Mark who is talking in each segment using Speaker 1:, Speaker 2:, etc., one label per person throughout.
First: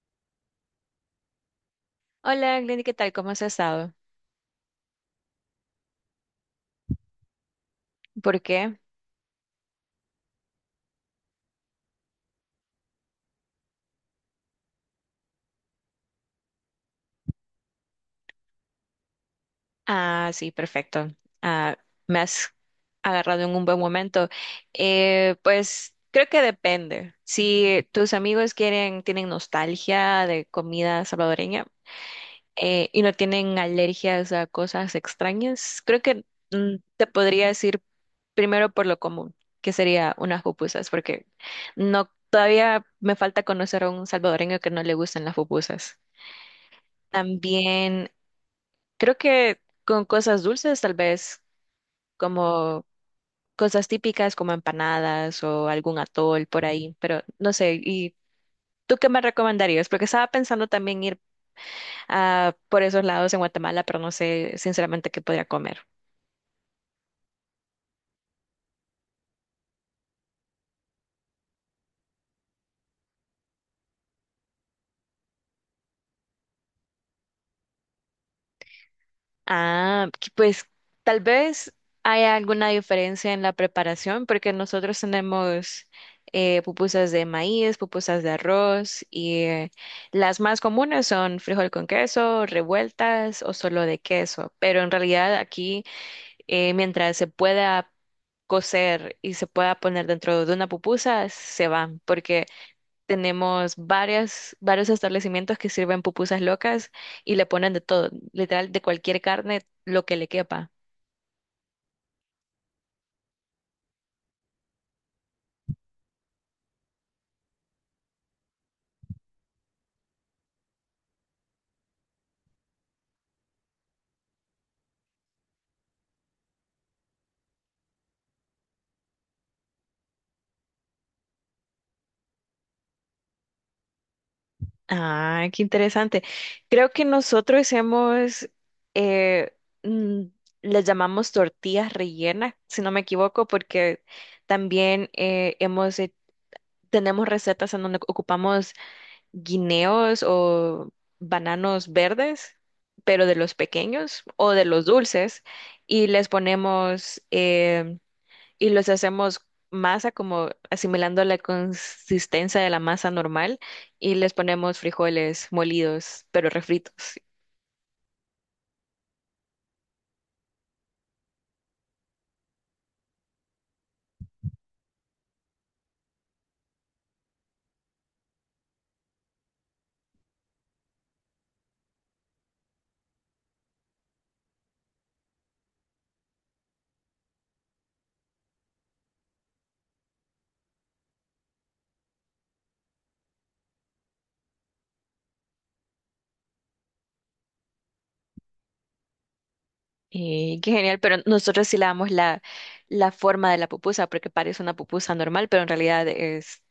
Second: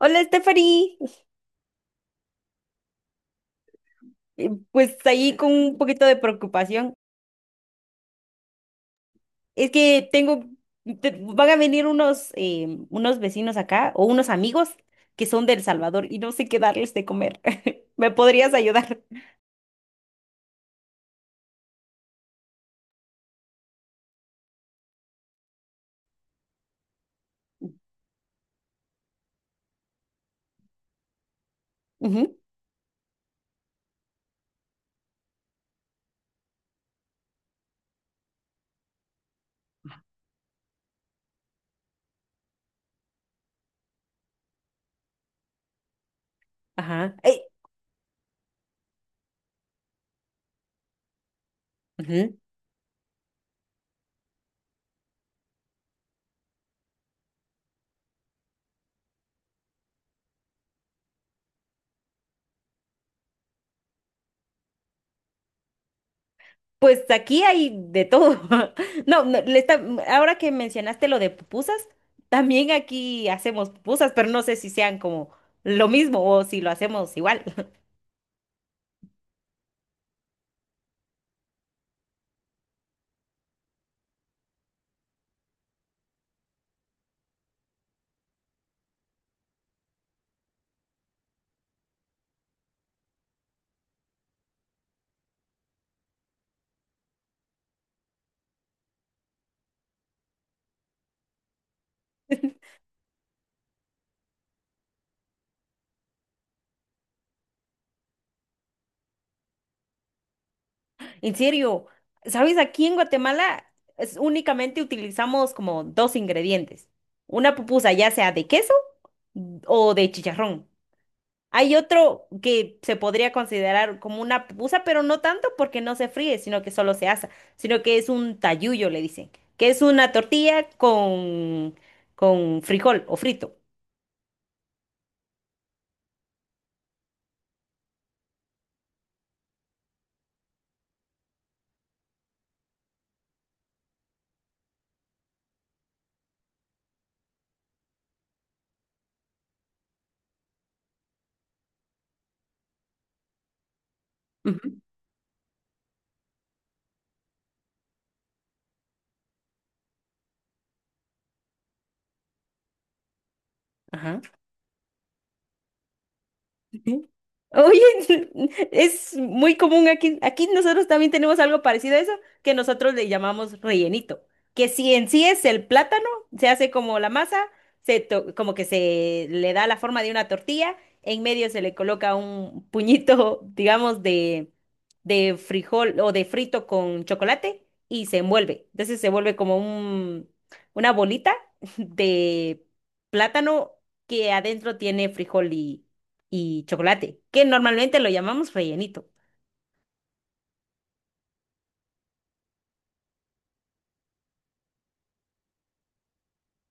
Speaker 1: Hola, Stephanie.
Speaker 2: Hola, Glenny, ¿qué tal? ¿Cómo has estado?
Speaker 1: Pues ahí con un poquito de preocupación.
Speaker 2: ¿Por qué?
Speaker 1: Es que van a venir unos vecinos acá o unos amigos que son de El Salvador y no sé qué darles de comer. ¿Me podrías ayudar?
Speaker 2: Ah, sí, perfecto. Ah, me has agarrado en un buen momento. Pues creo que depende. Si tus amigos quieren, tienen nostalgia de comida salvadoreña
Speaker 1: Ujú.
Speaker 2: y no tienen alergias a cosas extrañas, creo que te podría decir primero por lo común, que sería unas pupusas, porque no todavía me falta conocer a un salvadoreño que no le gusten las pupusas.
Speaker 1: Ajá.
Speaker 2: También creo que con cosas dulces, tal vez,
Speaker 1: Ujú.
Speaker 2: como cosas típicas como empanadas o algún atol por ahí, pero no sé. ¿Y tú qué me recomendarías? Porque estaba pensando también ir por esos lados en Guatemala, pero no sé sinceramente qué podría comer.
Speaker 1: Pues aquí hay de todo. No, no, le está- Ahora que mencionaste lo de pupusas, también aquí hacemos pupusas, pero no sé si sean como lo mismo o si lo hacemos igual.
Speaker 2: Ah, que pues tal vez hay alguna diferencia en la preparación, porque nosotros tenemos pupusas de maíz, pupusas de arroz y las más comunes son frijol con queso, revueltas o solo de queso. Pero en realidad aquí, mientras se pueda cocer y se pueda poner dentro de una pupusa, se van, porque tenemos varios establecimientos que sirven pupusas locas y le ponen de todo, literal, de cualquier carne, lo que le quepa.
Speaker 1: En serio, ¿sabes? Aquí en Guatemala únicamente utilizamos como dos ingredientes. Una pupusa ya sea de queso o de chicharrón. Hay otro que se podría considerar como una pupusa, pero no tanto porque no se fríe, sino que solo se asa, sino que es un tayuyo, le dicen, que es una tortilla con frijol o frito.
Speaker 2: Ah, qué interesante. Creo que nosotros eh, mm, les llamamos tortillas rellenas, si no me equivoco, porque también tenemos recetas en donde ocupamos guineos o bananos verdes, pero de los pequeños o de
Speaker 1: Ujú.
Speaker 2: los dulces, y les ponemos y los hacemos masa como asimilando la consistencia de la masa normal y
Speaker 1: Ajá.
Speaker 2: les ponemos frijoles molidos, pero refritos.
Speaker 1: Ujú. Oye, es muy común aquí. Aquí nosotros también tenemos algo parecido a eso, que nosotros le llamamos rellenito, que si en sí es el plátano, se hace como la masa, como que se le da la forma de una tortilla, en medio se le coloca un puñito, digamos, de frijol o de frito con chocolate y se envuelve. Entonces se vuelve como una bolita de plátano que adentro tiene frijol y chocolate, que normalmente lo llamamos rellenito.
Speaker 2: Y qué genial, pero nosotros sí le damos la forma de la pupusa, porque parece una pupusa normal, pero en realidad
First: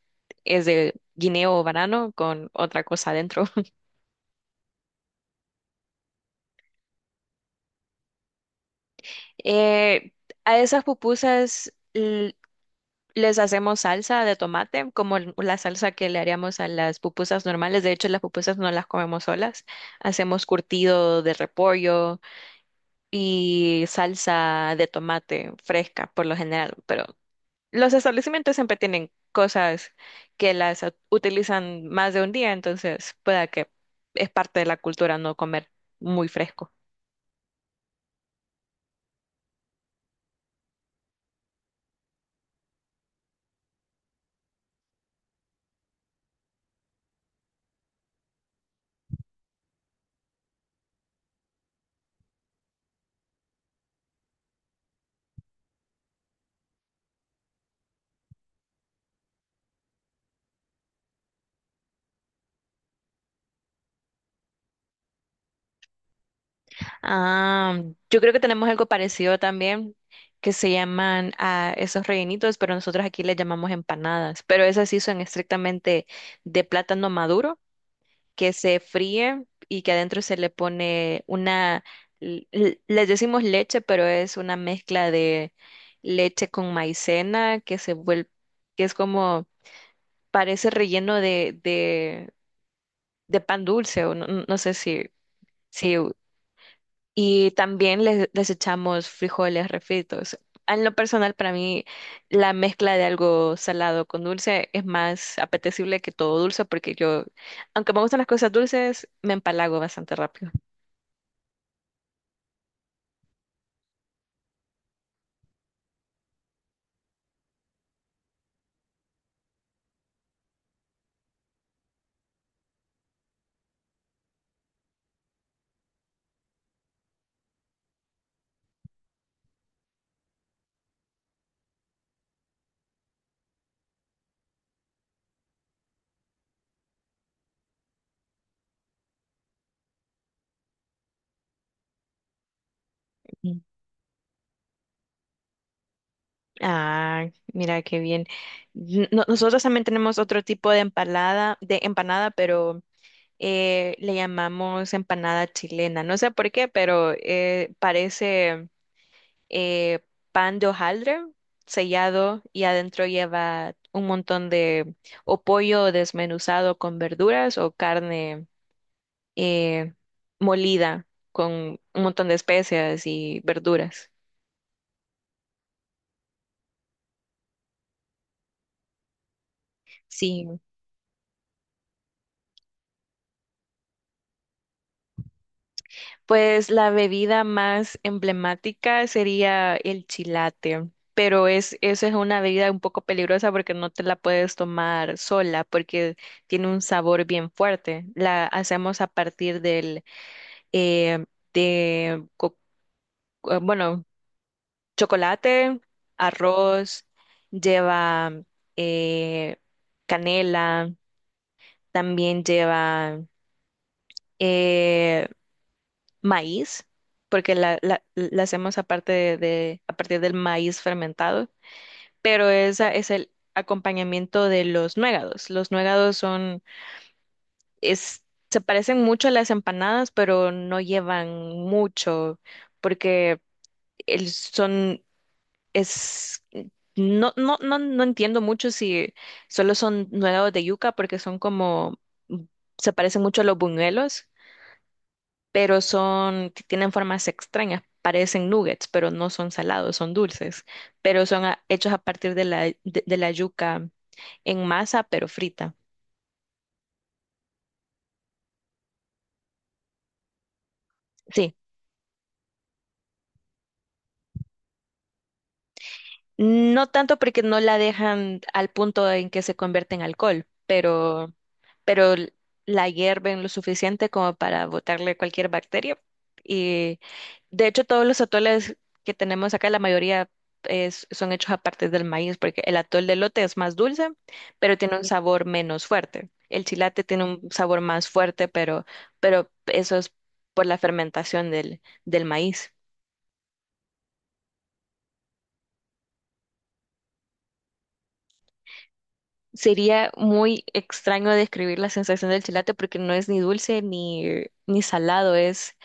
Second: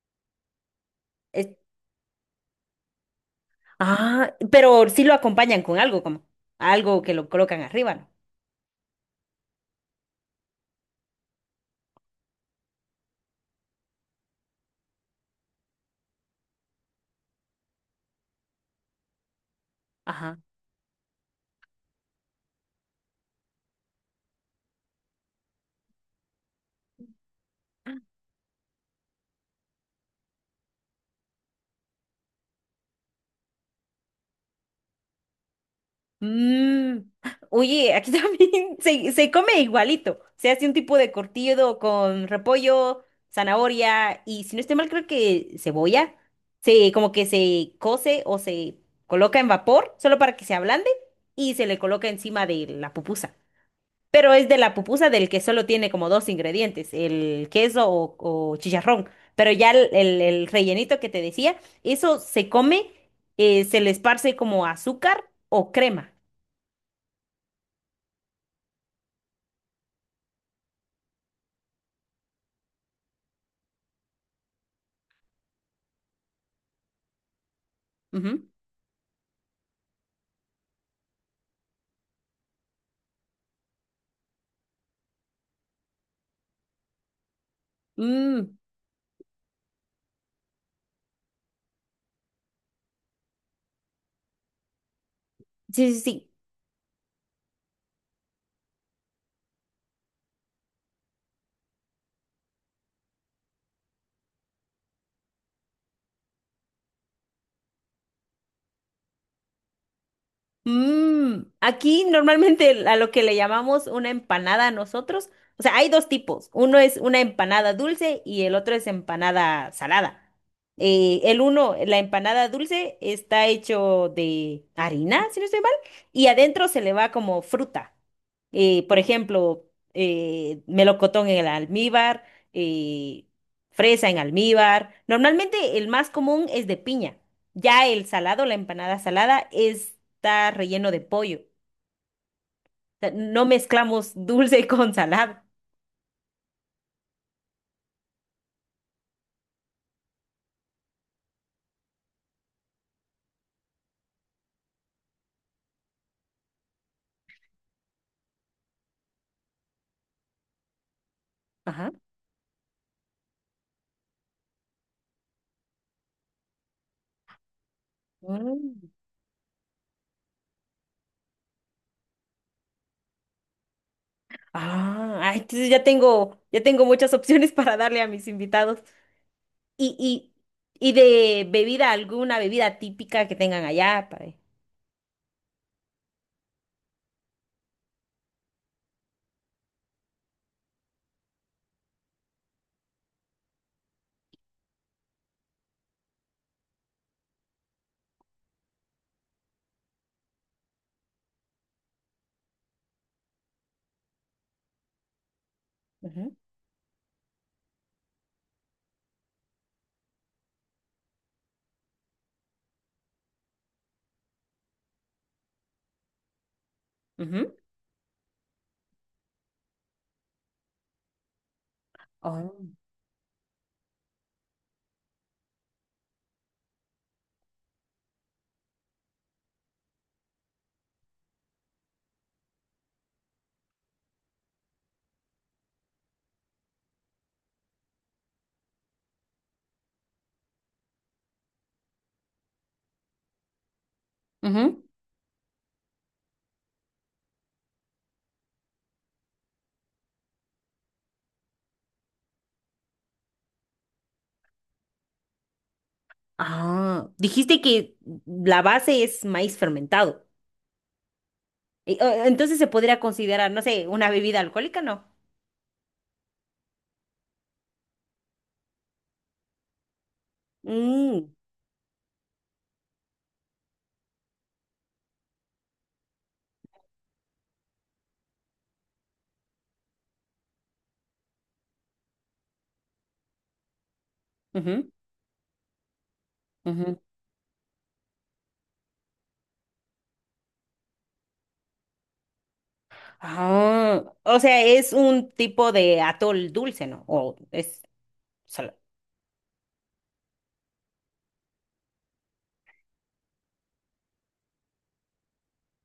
Speaker 2: es de
Speaker 1: Es-
Speaker 2: guineo o banano con otra cosa adentro.
Speaker 1: pero sí lo acompañan con algo, como algo que lo colocan arriba, ¿no?
Speaker 2: Eh, a esas pupusas les hacemos salsa de tomate, como la salsa que le haríamos a las pupusas normales. De hecho, las pupusas no las comemos solas.
Speaker 1: Ajá.
Speaker 2: Hacemos curtido de repollo y salsa de tomate fresca, por lo general. Pero los establecimientos siempre tienen cosas que las utilizan más de un día, entonces pueda que es parte de la cultura no comer muy fresco.
Speaker 1: Mm. Oye, aquí también se come igualito. Se hace un tipo de cortido con repollo, zanahoria y si no estoy mal, creo que cebolla. Como que se cose o se coloca en vapor solo para que se ablande y se le coloca encima de la pupusa. Pero es de la pupusa del que solo tiene como dos ingredientes, el queso o chicharrón. Pero ya el rellenito que te decía, eso se come, se le esparce como azúcar o crema.
Speaker 2: Ah, yo creo que tenemos algo parecido también, que se llaman a esos rellenitos, pero nosotros aquí les llamamos empanadas. Pero esas sí son estrictamente de plátano maduro,
Speaker 1: Ujú.
Speaker 2: que se fríe y que adentro se le pone una, les decimos leche, pero es una mezcla de leche con maicena que se vuelve,
Speaker 1: Mm,
Speaker 2: que es como, parece relleno de pan dulce, o no, no no sé si,
Speaker 1: sí,
Speaker 2: si
Speaker 1: sí, sí.
Speaker 2: Y también les echamos frijoles refritos. En lo personal, para mí, la mezcla de algo salado con dulce es más apetecible que todo dulce, porque yo, aunque me gustan las cosas dulces, me empalago bastante rápido.
Speaker 1: Mm, aquí normalmente a lo que le llamamos una empanada a nosotros, o sea, hay dos tipos. Uno es una empanada dulce y el otro es empanada salada. El uno, la empanada dulce, está hecho de harina, si no estoy mal, y adentro se le va como fruta. Por ejemplo, melocotón en el almíbar, eh, fresa en almíbar. Normalmente el más común es de piña. Ya el salado, la empanada salada, está relleno de pollo. O sea, no
Speaker 2: Mm.
Speaker 1: mezclamos dulce con salado.
Speaker 2: Ah, mira qué bien. Nosotros también tenemos otro tipo de empanada, pero le llamamos empanada chilena. No sé por qué, pero parece eh, pan de hojaldre
Speaker 1: Ajá.
Speaker 2: sellado y adentro lleva un montón de o pollo desmenuzado con verduras o carne
Speaker 1: Mm.
Speaker 2: eh, molida con un montón de especias y verduras.
Speaker 1: Ah, ay, entonces ya ya tengo muchas opciones para darle a mis invitados. Y, y,
Speaker 2: Sí,
Speaker 1: y de bebida, alguna bebida típica que tengan allá para.
Speaker 2: pues la bebida más emblemática sería el chilate, pero eso es una bebida un poco peligrosa porque no te la puedes tomar sola porque tiene un sabor bien fuerte. La hacemos a partir del eh, de, co- eh, bueno, chocolate,
Speaker 1: Ujú,
Speaker 2: arroz, lleva eh, canela, también lleva eh, maíz,
Speaker 1: ujú.
Speaker 2: porque la hacemos aparte a partir del maíz fermentado, pero
Speaker 1: Oh,
Speaker 2: esa es el acompañamiento de los nuegados. Los nuegados es, se parecen mucho a las empanadas, pero no llevan mucho, porque el- son es, no, no, no, no entiendo mucho si solo son nuevos de yuca porque son como, se parecen mucho a los buñuelos,
Speaker 1: ujú.
Speaker 2: pero tienen formas extrañas, parecen nuggets, pero no son salados, son dulces, pero hechos a partir de de la yuca en masa, pero frita.
Speaker 1: Ah, dijiste que la base es maíz fermentado.
Speaker 2: Sí.
Speaker 1: Entonces se podría considerar, no sé, una bebida alcohólica, ¿no?
Speaker 2: No tanto porque no la dejan al punto en que se convierte en alcohol,
Speaker 1: Mm,
Speaker 2: pero, pero la hierven lo suficiente como para botarle cualquier bacteria. Y de hecho todos los atoles que tenemos acá, la mayoría son hechos a partir del maíz, porque el atol de elote es más dulce, pero
Speaker 1: ujú.
Speaker 2: tiene un Ujú. Sabor menos fuerte. El
Speaker 1: Ujú.
Speaker 2: chilate tiene un sabor más fuerte, pero eso es por la fermentación del maíz.
Speaker 1: Ah, o sea, es un tipo de atol dulce, ¿no? O es solo.
Speaker 2: Sería muy extraño describir la sensación del chilate porque no es ni dulce ni salado,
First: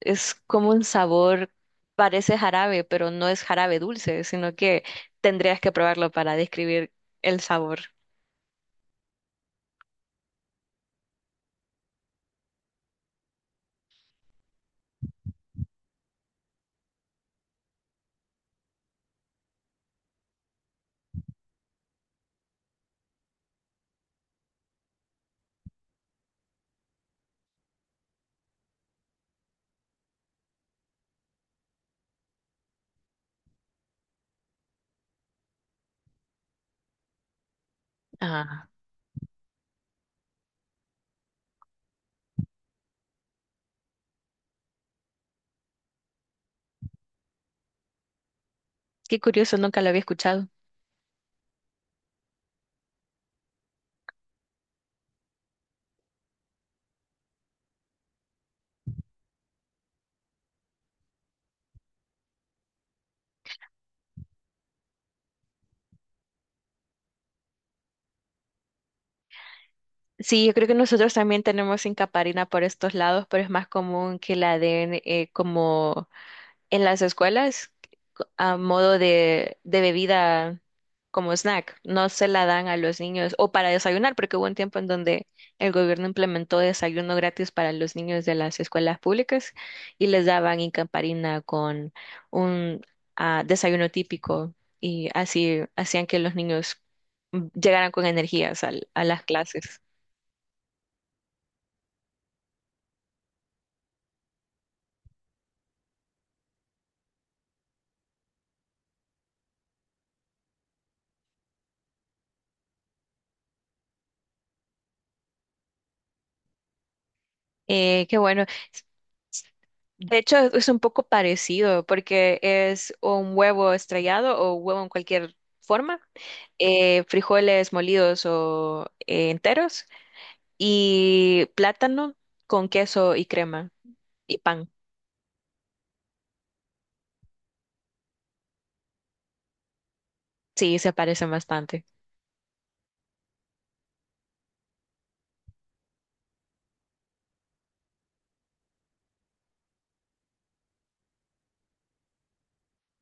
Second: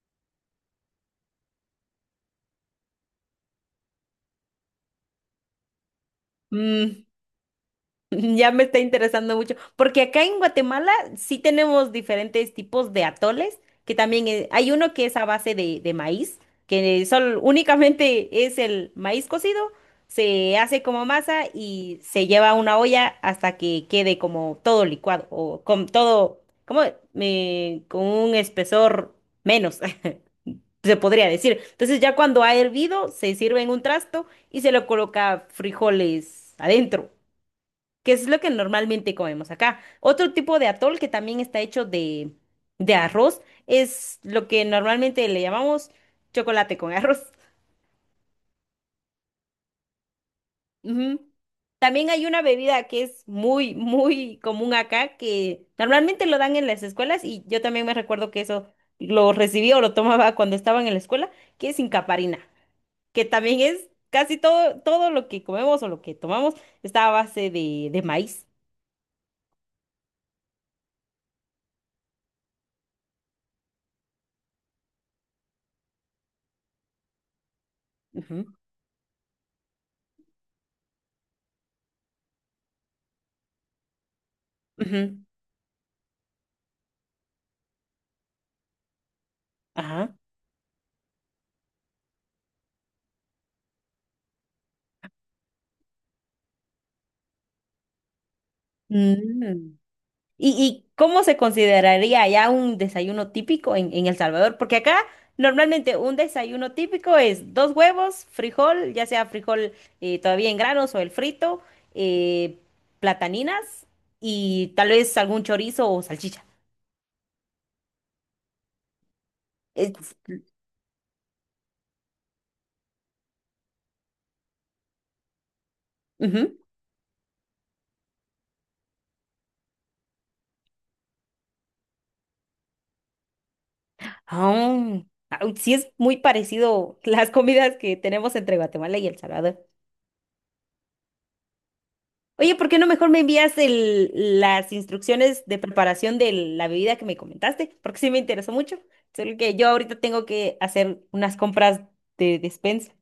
Speaker 2: es como un sabor, parece jarabe, pero no es jarabe dulce, sino que tendrías que probarlo para describir
Speaker 1: Mm,
Speaker 2: el sabor.
Speaker 1: ya me está interesando mucho, porque acá en Guatemala sí tenemos diferentes tipos de atoles, que también hay uno que es a base de maíz, que solo únicamente es el maíz cocido, se hace como masa y se lleva a una olla hasta que quede como todo licuado o con todo, como con un espesor menos. Se podría decir. Entonces ya cuando ha hervido, se sirve en un trasto y se le coloca frijoles adentro, que es lo que
Speaker 2: Ah,
Speaker 1: normalmente comemos acá. Otro tipo de atol que también está hecho de arroz es lo que normalmente le llamamos chocolate con arroz.
Speaker 2: qué curioso, nunca lo había escuchado.
Speaker 1: Ujú. También hay una bebida que es muy, muy común acá, que normalmente lo dan en las escuelas y yo también me recuerdo que eso lo recibí o lo tomaba cuando estaba en la escuela, que es incaparina. Que también es casi todo, todo lo que comemos o lo que tomamos está a base de maíz.
Speaker 2: Sí, yo creo que nosotros también tenemos incaparina por estos lados, pero es más común que la den como en las escuelas
Speaker 1: Ujú,
Speaker 2: a modo de bebida como snack. No se la dan a los niños o para desayunar, porque hubo un tiempo en
Speaker 1: ujú.
Speaker 2: donde el gobierno implementó desayuno gratis para los niños de las escuelas públicas y
Speaker 1: Ajá.
Speaker 2: les daban incamparina con un desayuno típico y así hacían que los niños llegaran con energías a las
Speaker 1: Mm.
Speaker 2: clases.
Speaker 1: Y cómo se consideraría ya un desayuno típico en El Salvador? Porque acá normalmente un desayuno típico es 2 huevos, frijol, ya sea frijol todavía en granos o el frito, eh, plataninas y tal vez algún chorizo o salchicha.
Speaker 2: Qué bueno.
Speaker 1: Es-
Speaker 2: De hecho, es un poco parecido porque es un huevo estrellado o huevo en cualquier forma,
Speaker 1: ujú.
Speaker 2: frijoles molidos o enteros y plátano con queso y crema y
Speaker 1: Ah,
Speaker 2: pan.
Speaker 1: ah, uy, sí es muy parecido las comidas que tenemos entre Guatemala y El Salvador.
Speaker 2: Sí, se parecen bastante.
Speaker 1: Oye, ¿por qué no mejor me envías las instrucciones de preparación de la bebida que me comentaste? Porque sí me interesó mucho. Solo que yo ahorita tengo que hacer unas compras de despensa.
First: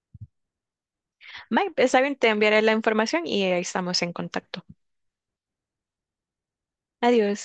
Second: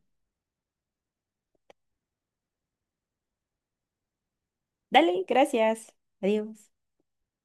Speaker 2: Mike, está bien, te enviaré la información y ahí estamos en contacto.
Speaker 1: Dale, gracias. Adiós.
Speaker 2: Adiós.